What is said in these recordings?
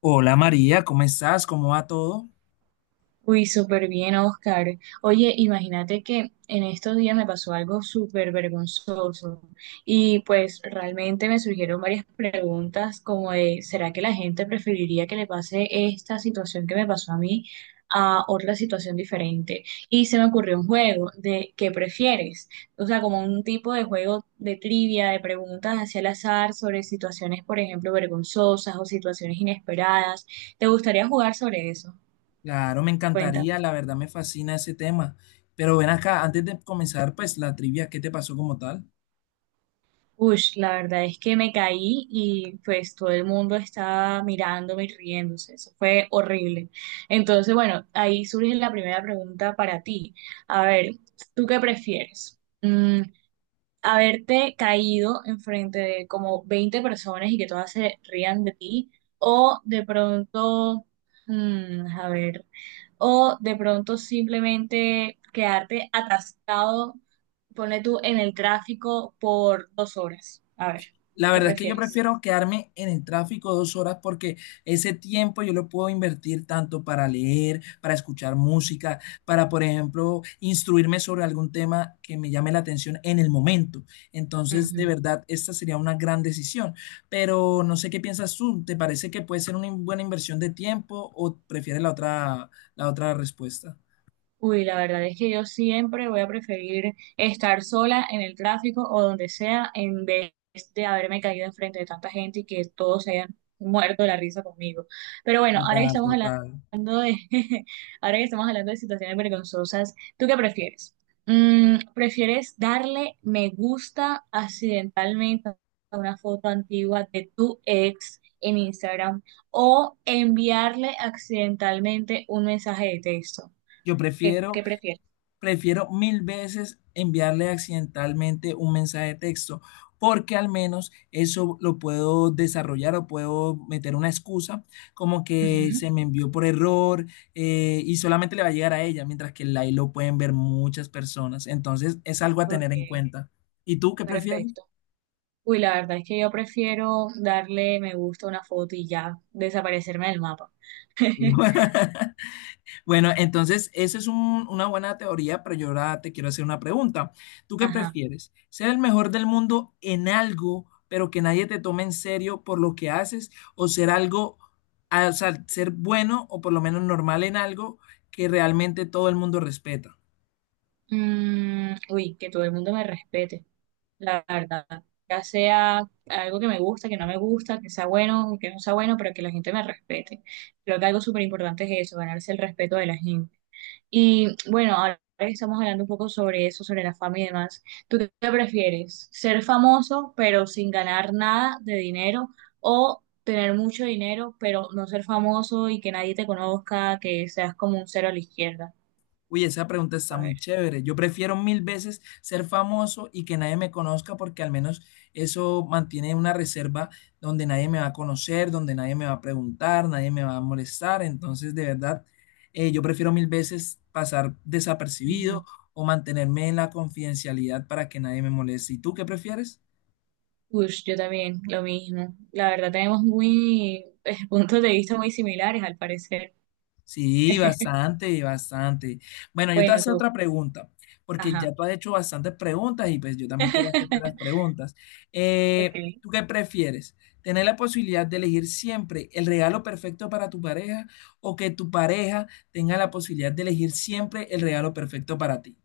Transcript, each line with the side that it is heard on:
left: Hola María, ¿cómo estás? ¿Cómo va todo?
right: Uy, súper bien, Oscar. Oye, imagínate que en estos días me pasó algo súper vergonzoso y pues realmente me surgieron varias preguntas como de, ¿será que la gente preferiría que le pase esta situación que me pasó a mí a otra situación diferente? Y se me ocurrió un juego de ¿qué prefieres? O sea, como un tipo de juego de trivia, de preguntas hacia el azar sobre situaciones, por ejemplo, vergonzosas o situaciones inesperadas. ¿Te gustaría jugar sobre eso?
left: Claro, me
right: Cuéntame.
left: encantaría, la verdad me fascina ese tema. Pero ven acá, antes de comenzar, pues la trivia, ¿qué te pasó como tal?
right: Ush, la verdad es que me caí y pues todo el mundo estaba mirándome y riéndose. Eso fue horrible. Entonces, bueno, ahí surge la primera pregunta para ti. A ver, ¿tú qué prefieres? Haberte caído enfrente de como 20 personas y que todas se rían de ti, o de pronto, mm, a ver, o de pronto simplemente quedarte atascado, pone tú en el tráfico por 2 horas. A ver,
left: La
right: ¿qué
left: verdad es que yo
right: prefieres?
left: prefiero quedarme en el tráfico dos horas porque ese tiempo yo lo puedo invertir tanto para leer, para escuchar música, para, por ejemplo, instruirme sobre algún tema que me llame la atención en el momento. Entonces, de verdad, esta sería una gran decisión. Pero no sé qué piensas tú. ¿Te parece que puede ser una buena inversión de tiempo o prefieres la otra respuesta?
right: Uy, la verdad es que yo siempre voy a preferir estar sola en el tráfico o donde sea en vez de haberme caído enfrente de tanta gente y que todos se hayan muerto de la risa conmigo. Pero bueno, ahora que
left: Total,
right: estamos
left: total.
right: hablando de, ahora que estamos hablando de situaciones vergonzosas, ¿tú qué prefieres? ¿Prefieres darle me gusta accidentalmente a una foto antigua de tu ex en Instagram o enviarle accidentalmente un mensaje de texto?
left: Yo
right: ¿Qué,
left: prefiero
right: qué prefieres?
left: Prefiero mil veces enviarle accidentalmente un mensaje de texto, porque al menos eso lo puedo desarrollar o puedo meter una excusa como que
right: Ujú.
left: se me envió por error y solamente le va a llegar a ella, mientras que el live lo pueden ver muchas personas. Entonces es algo a tener
right: Ok,
left: en cuenta. ¿Y tú qué prefieres?
right: perfecto. Uy, la verdad es que yo prefiero darle me gusta a una foto y ya desaparecerme del mapa.
left: Bueno, entonces, esa es una buena teoría, pero yo ahora te quiero hacer una pregunta. ¿Tú qué
right: Ajá.
left: prefieres? ¿Ser el mejor del mundo en algo, pero que nadie te tome en serio por lo que haces? ¿O ser algo, o sea, ser bueno o por lo menos normal en algo que realmente todo el mundo respeta?
right: Uy, que todo el mundo me respete, la verdad. Ya sea algo que me gusta, que no me gusta, que sea bueno, que no sea bueno, pero que la gente me respete. Creo que algo súper importante es eso, ganarse el respeto de la gente. Y bueno, ahora que estamos hablando un poco sobre eso, sobre la fama y demás. ¿Tú qué prefieres? ¿Ser famoso pero sin ganar nada de dinero o tener mucho dinero pero no ser famoso y que nadie te conozca, que seas como un cero a la izquierda?
left: Uy, esa pregunta está
right: A ver.
left: muy chévere. Yo prefiero mil veces ser famoso y que nadie me conozca porque al menos eso mantiene una reserva donde nadie me va a conocer, donde nadie me va a preguntar, nadie me va a molestar. Entonces, de verdad, yo prefiero mil veces pasar
right: Ujú.
left: desapercibido o mantenerme en la confidencialidad para que nadie me moleste. ¿Y tú qué prefieres?
right: Uy, yo también, lo mismo. La verdad, tenemos muy puntos de vista muy similares al parecer.
left: Sí, bastante, bastante. Bueno, yo te voy a
right: Bueno,
left: hacer
right: tú.
left: otra pregunta, porque ya
right: Ajá.
left: tú has hecho bastantes preguntas y pues yo también quiero hacerte las preguntas.
right: Ok.
left: ¿Tú qué prefieres? ¿Tener la posibilidad de elegir siempre el regalo perfecto para tu pareja o que tu pareja tenga la posibilidad de elegir siempre el regalo perfecto para ti?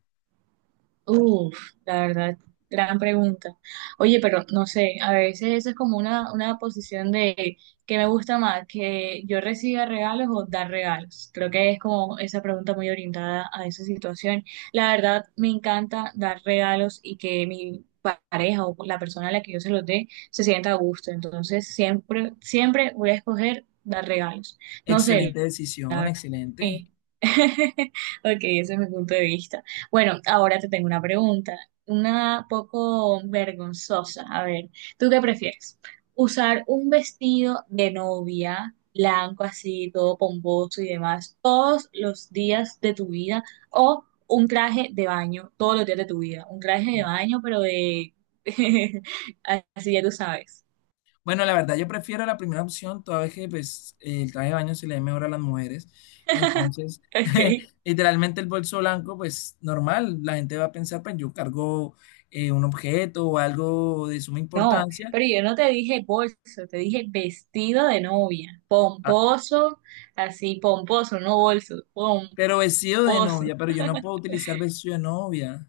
right: Uf, la verdad, gran pregunta. Oye, pero no sé, a veces eso es como una posición de que me gusta más, que yo reciba regalos o dar regalos. Creo que es como esa pregunta muy orientada a esa situación. La verdad, me encanta dar regalos y que mi pareja o la persona a la que yo se los dé se sienta a gusto. Entonces, siempre, siempre voy a escoger dar regalos. No sé.
left: Excelente decisión, excelente.
right: Sí. Ok, ese es mi punto de vista. Bueno, ahora te tengo una pregunta, una poco vergonzosa. A ver, ¿tú qué prefieres? ¿Usar un vestido de novia, blanco así, todo pomposo y demás, todos los días de tu vida? ¿O un traje de baño, todos los días de tu vida? Un traje de baño, pero de... así ya tú sabes.
left: Bueno, la verdad, yo prefiero la primera opción, toda vez que pues, el traje de baño se le ve mejor a las mujeres. Entonces,
right: Ok.
left: literalmente el bolso blanco, pues normal, la gente va a pensar, pues yo cargo un objeto o algo de suma
right: No,
left: importancia,
right: pero yo no te dije bolso, te dije vestido de novia,
left: ah,
right: pomposo, así pomposo, no bolso,
left: pero vestido de
right: pomposo.
left: novia, pero yo no puedo utilizar vestido de novia.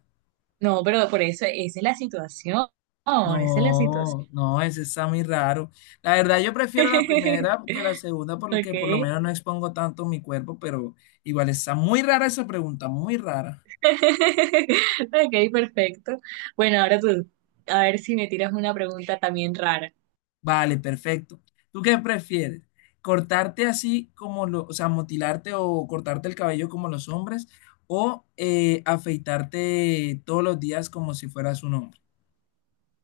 right: No, pero por eso, esa es la situación, esa es la
left: No,
right: situación.
left: no, ese está muy raro. La verdad, yo prefiero la primera que la segunda
right: Ok,
left: porque por lo menos no expongo tanto mi cuerpo, pero igual está muy rara esa pregunta, muy rara.
right: ok, perfecto. Bueno, ahora tú, a ver si me tiras una pregunta también rara.
left: Vale, perfecto. ¿Tú qué prefieres? ¿Cortarte así como lo, o sea, motilarte o cortarte el cabello como los hombres o afeitarte todos los días como si fueras un hombre?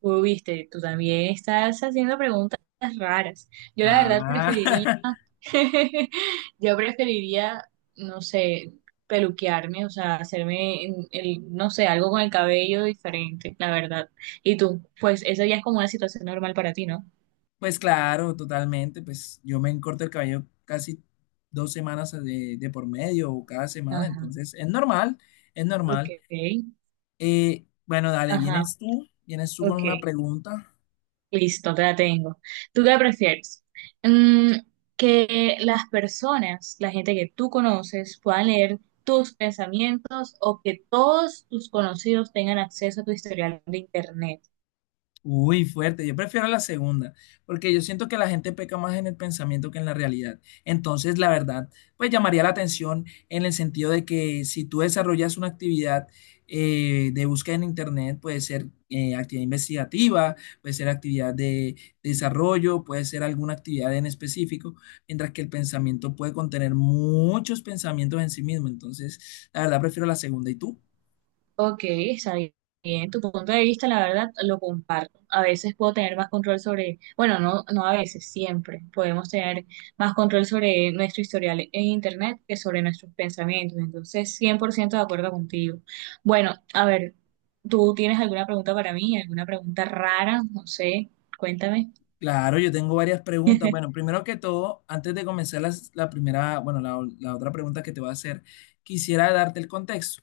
right: Uy, viste, tú también estás haciendo preguntas raras. Yo la verdad preferiría,
left: Ah,
right: yo preferiría, no sé, peluquearme, o sea, hacerme, el, no sé, algo con el cabello diferente, la verdad. Y tú, pues eso ya es como una situación normal para ti, ¿no?
left: pues claro, totalmente. Pues yo me corto el cabello casi dos semanas de por medio o cada semana,
right: Ajá,
left: entonces es normal, es normal.
right: ok,
left: Bueno, dale,
right: ajá,
left: vienes tú con
right: ok.
left: una pregunta.
right: Listo, te la tengo. ¿Tú qué prefieres? Mm, que las personas, la gente que tú conoces, puedan leer tus pensamientos o que todos tus conocidos tengan acceso a tu historial de internet.
left: Uy, fuerte. Yo prefiero la segunda, porque yo siento que la gente peca más en el pensamiento que en la realidad. Entonces, la verdad, pues llamaría la atención en el sentido de que si tú desarrollas una actividad de búsqueda en Internet, puede ser actividad investigativa, puede ser actividad de desarrollo, puede ser alguna actividad en específico, mientras que el pensamiento puede contener muchos pensamientos en sí mismo. Entonces, la verdad, prefiero la segunda. ¿Y tú?
right: Ok, está bien. Tu punto de vista, la verdad, lo comparto. A veces puedo tener más control sobre, bueno, no, no a veces, siempre podemos tener más control sobre nuestro historial en Internet que sobre nuestros pensamientos. Entonces, 100% de acuerdo contigo. Bueno, a ver, ¿tú tienes alguna pregunta para mí? ¿Alguna pregunta rara? No sé, cuéntame.
left: Claro, yo tengo varias preguntas. Bueno, primero que todo, antes de comenzar la primera, bueno, la otra pregunta que te voy a hacer, quisiera darte el contexto.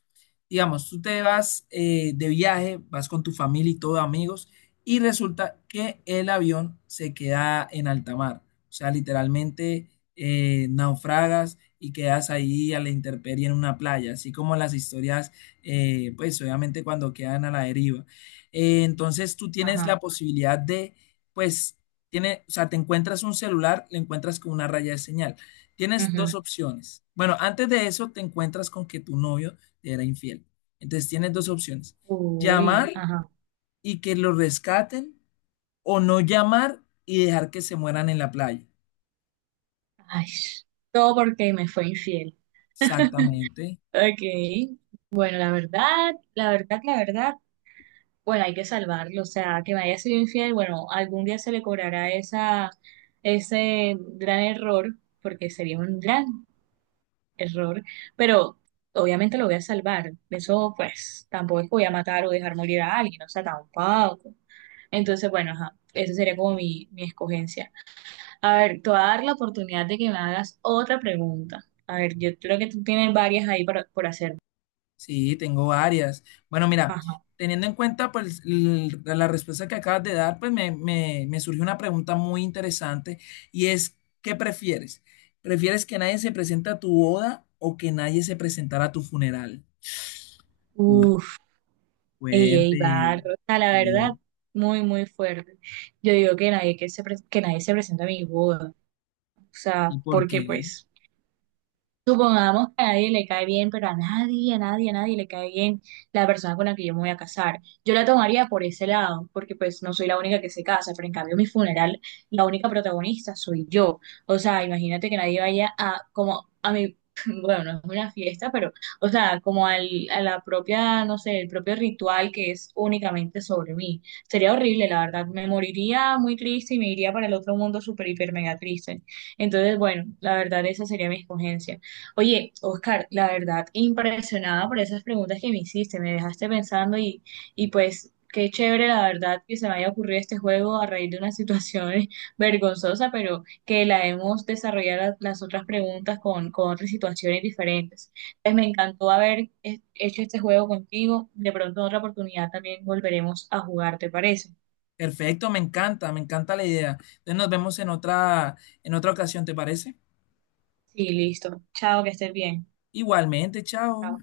left: Digamos, tú te vas de viaje, vas con tu familia y todo, amigos, y resulta que el avión se queda en alta mar. O sea, literalmente naufragas y quedas ahí a la intemperie en una playa, así como las historias, pues obviamente cuando quedan a la deriva. Entonces, tú tienes
right: Ajá.
left: la posibilidad de pues tiene, o sea, te encuentras un celular, le encuentras con una raya de señal. Tienes
right: Ujú.
left: dos opciones. Bueno, antes de eso te encuentras con que tu novio te era infiel. Entonces tienes dos opciones.
right: Uy,
left: Llamar
right: ajá.
left: y que lo rescaten o no llamar y dejar que se mueran en la playa.
right: Ay, todo porque me fue infiel.
left: Exactamente.
right: Ok. Bueno, la verdad, la verdad, la verdad, bueno, hay que salvarlo, o sea, que me haya sido infiel, bueno, algún día se le cobrará esa, ese gran error, porque sería un gran error, pero obviamente lo voy a salvar. Eso, pues, tampoco es que voy a matar o dejar morir a alguien, o sea, tampoco. Entonces, bueno, ajá, esa sería como mi escogencia. A ver, te voy a dar la oportunidad de que me hagas otra pregunta. A ver, yo creo que tú tienes varias ahí para, por hacer.
left: Sí, tengo varias. Bueno, mira,
right: Ajá.
left: teniendo en cuenta pues la respuesta que acabas de dar, pues me surgió una pregunta muy interesante y es, ¿qué prefieres? ¿Prefieres que nadie se presente a tu boda o que nadie se presentara a tu funeral? Uh,
right: Uf. Ey,
left: fuerte.
right: ey, barro, o sea, la
left: Eh,
right: verdad, muy, muy fuerte. Yo digo que nadie que nadie se presente a mi boda, o sea,
left: ¿Y por
right: porque
left: qué?
right: pues, supongamos que a nadie le cae bien, pero a nadie, a nadie, a nadie le cae bien la persona con la que yo me voy a casar. Yo la tomaría por ese lado, porque pues no soy la única que se casa, pero en cambio en mi funeral, la única protagonista soy yo. O sea, imagínate que nadie vaya a, como, a mi, bueno, no es una fiesta, pero, o sea, como al, a la propia, no sé, el propio ritual que es únicamente sobre mí. Sería horrible, la verdad. Me moriría muy triste y me iría para el otro mundo súper, hiper, mega triste. Entonces, bueno, la verdad, esa sería mi escogencia. Oye, Oscar, la verdad, impresionada por esas preguntas que me hiciste, me dejaste pensando y pues qué chévere la verdad que se me haya ocurrido este juego a raíz de una situación vergonzosa, pero que la hemos desarrollado las otras preguntas con otras situaciones diferentes. Entonces me encantó haber hecho este juego contigo, de pronto en otra oportunidad también volveremos a jugar, ¿te parece?
left: Perfecto, me encanta la idea. Entonces nos vemos en otra ocasión, ¿te parece?
right: Sí, listo. Chao, que estés bien.
left: Igualmente, chao.
right: Chao.